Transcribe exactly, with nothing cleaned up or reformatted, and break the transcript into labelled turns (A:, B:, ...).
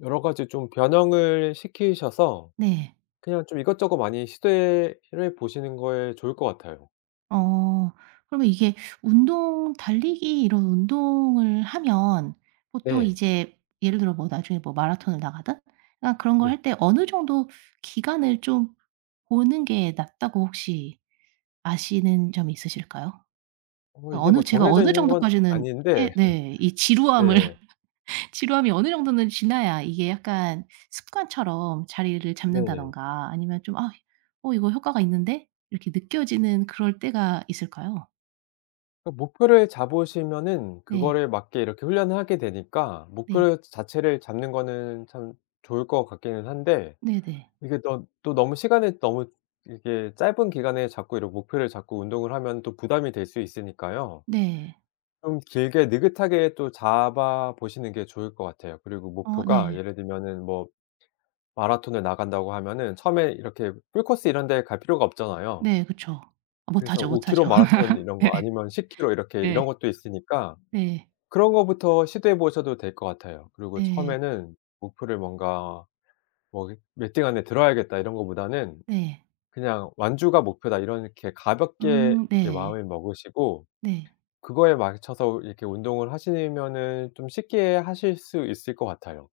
A: 여러 가지 좀 변형을 시키셔서
B: 네.
A: 그냥 좀 이것저것 많이 시도해 시도해 보시는 거에 좋을 것 같아요.
B: 어. 그러면 이게 운동 달리기 이런 운동을 하면 보통
A: 네.
B: 이제 예를 들어 뭐 나중에 뭐 마라톤을 나가든 그냥 그런 걸
A: 네.
B: 할 때 어느 정도 기간을 좀 보는 게 낫다고 혹시 아시는 점 있으실까요?
A: 어 이게 뭐
B: 어느 제가
A: 정해져
B: 어느
A: 있는 건
B: 정도까지는
A: 아닌데
B: 해 네 이 지루함을
A: 네.
B: 지루함이 어느 정도는 지나야 이게 약간 습관처럼 자리를
A: 네.
B: 잡는다든가 아니면 좀 '아 어 이거 효과가 있는데?' 이렇게 느껴지는 그럴 때가 있을까요?
A: 어 목표를 잡으시면은
B: 네.
A: 그거를 맞게 이렇게 훈련을 하게 되니까
B: 네.
A: 목표를 자 자체를 잡는 거는 참 좋을 것 같기는 한데
B: 네네.
A: 이게 던 또 너무 시간은 너무 이게 짧은 기간에 자꾸 이러고 목표를 잡고 운동을 하면은 또 부담이 될 수 있으니까요.
B: 네.
A: 좀 길게 느긋하게 또 잡아 보시는 게 좋을 것 같아요. 그리고
B: 어
A: 목표가
B: 네.
A: 예를 들면은 뭐 마라톤을 나간다고 하면은 처음에 이렇게 풀코스 이런 데 갈 필요가 없잖아요.
B: 네 그쵸.
A: 그래서
B: 못하죠,
A: 오 킬로
B: 못하죠.
A: 마라톤 이런 거
B: 예.
A: 아니면 십 킬로 이렇게
B: 네.
A: 이런 것도 있으니까
B: 네.
A: 그런 거부터 시도해 보셔도 될 것 같아요. 그리고
B: 네.
A: 처음에는 목표를 뭔가 뭐 그 '몇 등 안에 들어야겠다.' 이런 것보다는
B: 네.
A: 그냥 '완주가 목표다.' 이렇게 가볍게
B: 음.
A: 이렇게
B: 네.
A: 마음을 먹으시고
B: 네.
A: 그거에 맞춰서 이렇게 운동을 하시면은 좀 쉽게 하실 수 있을 것 같아요.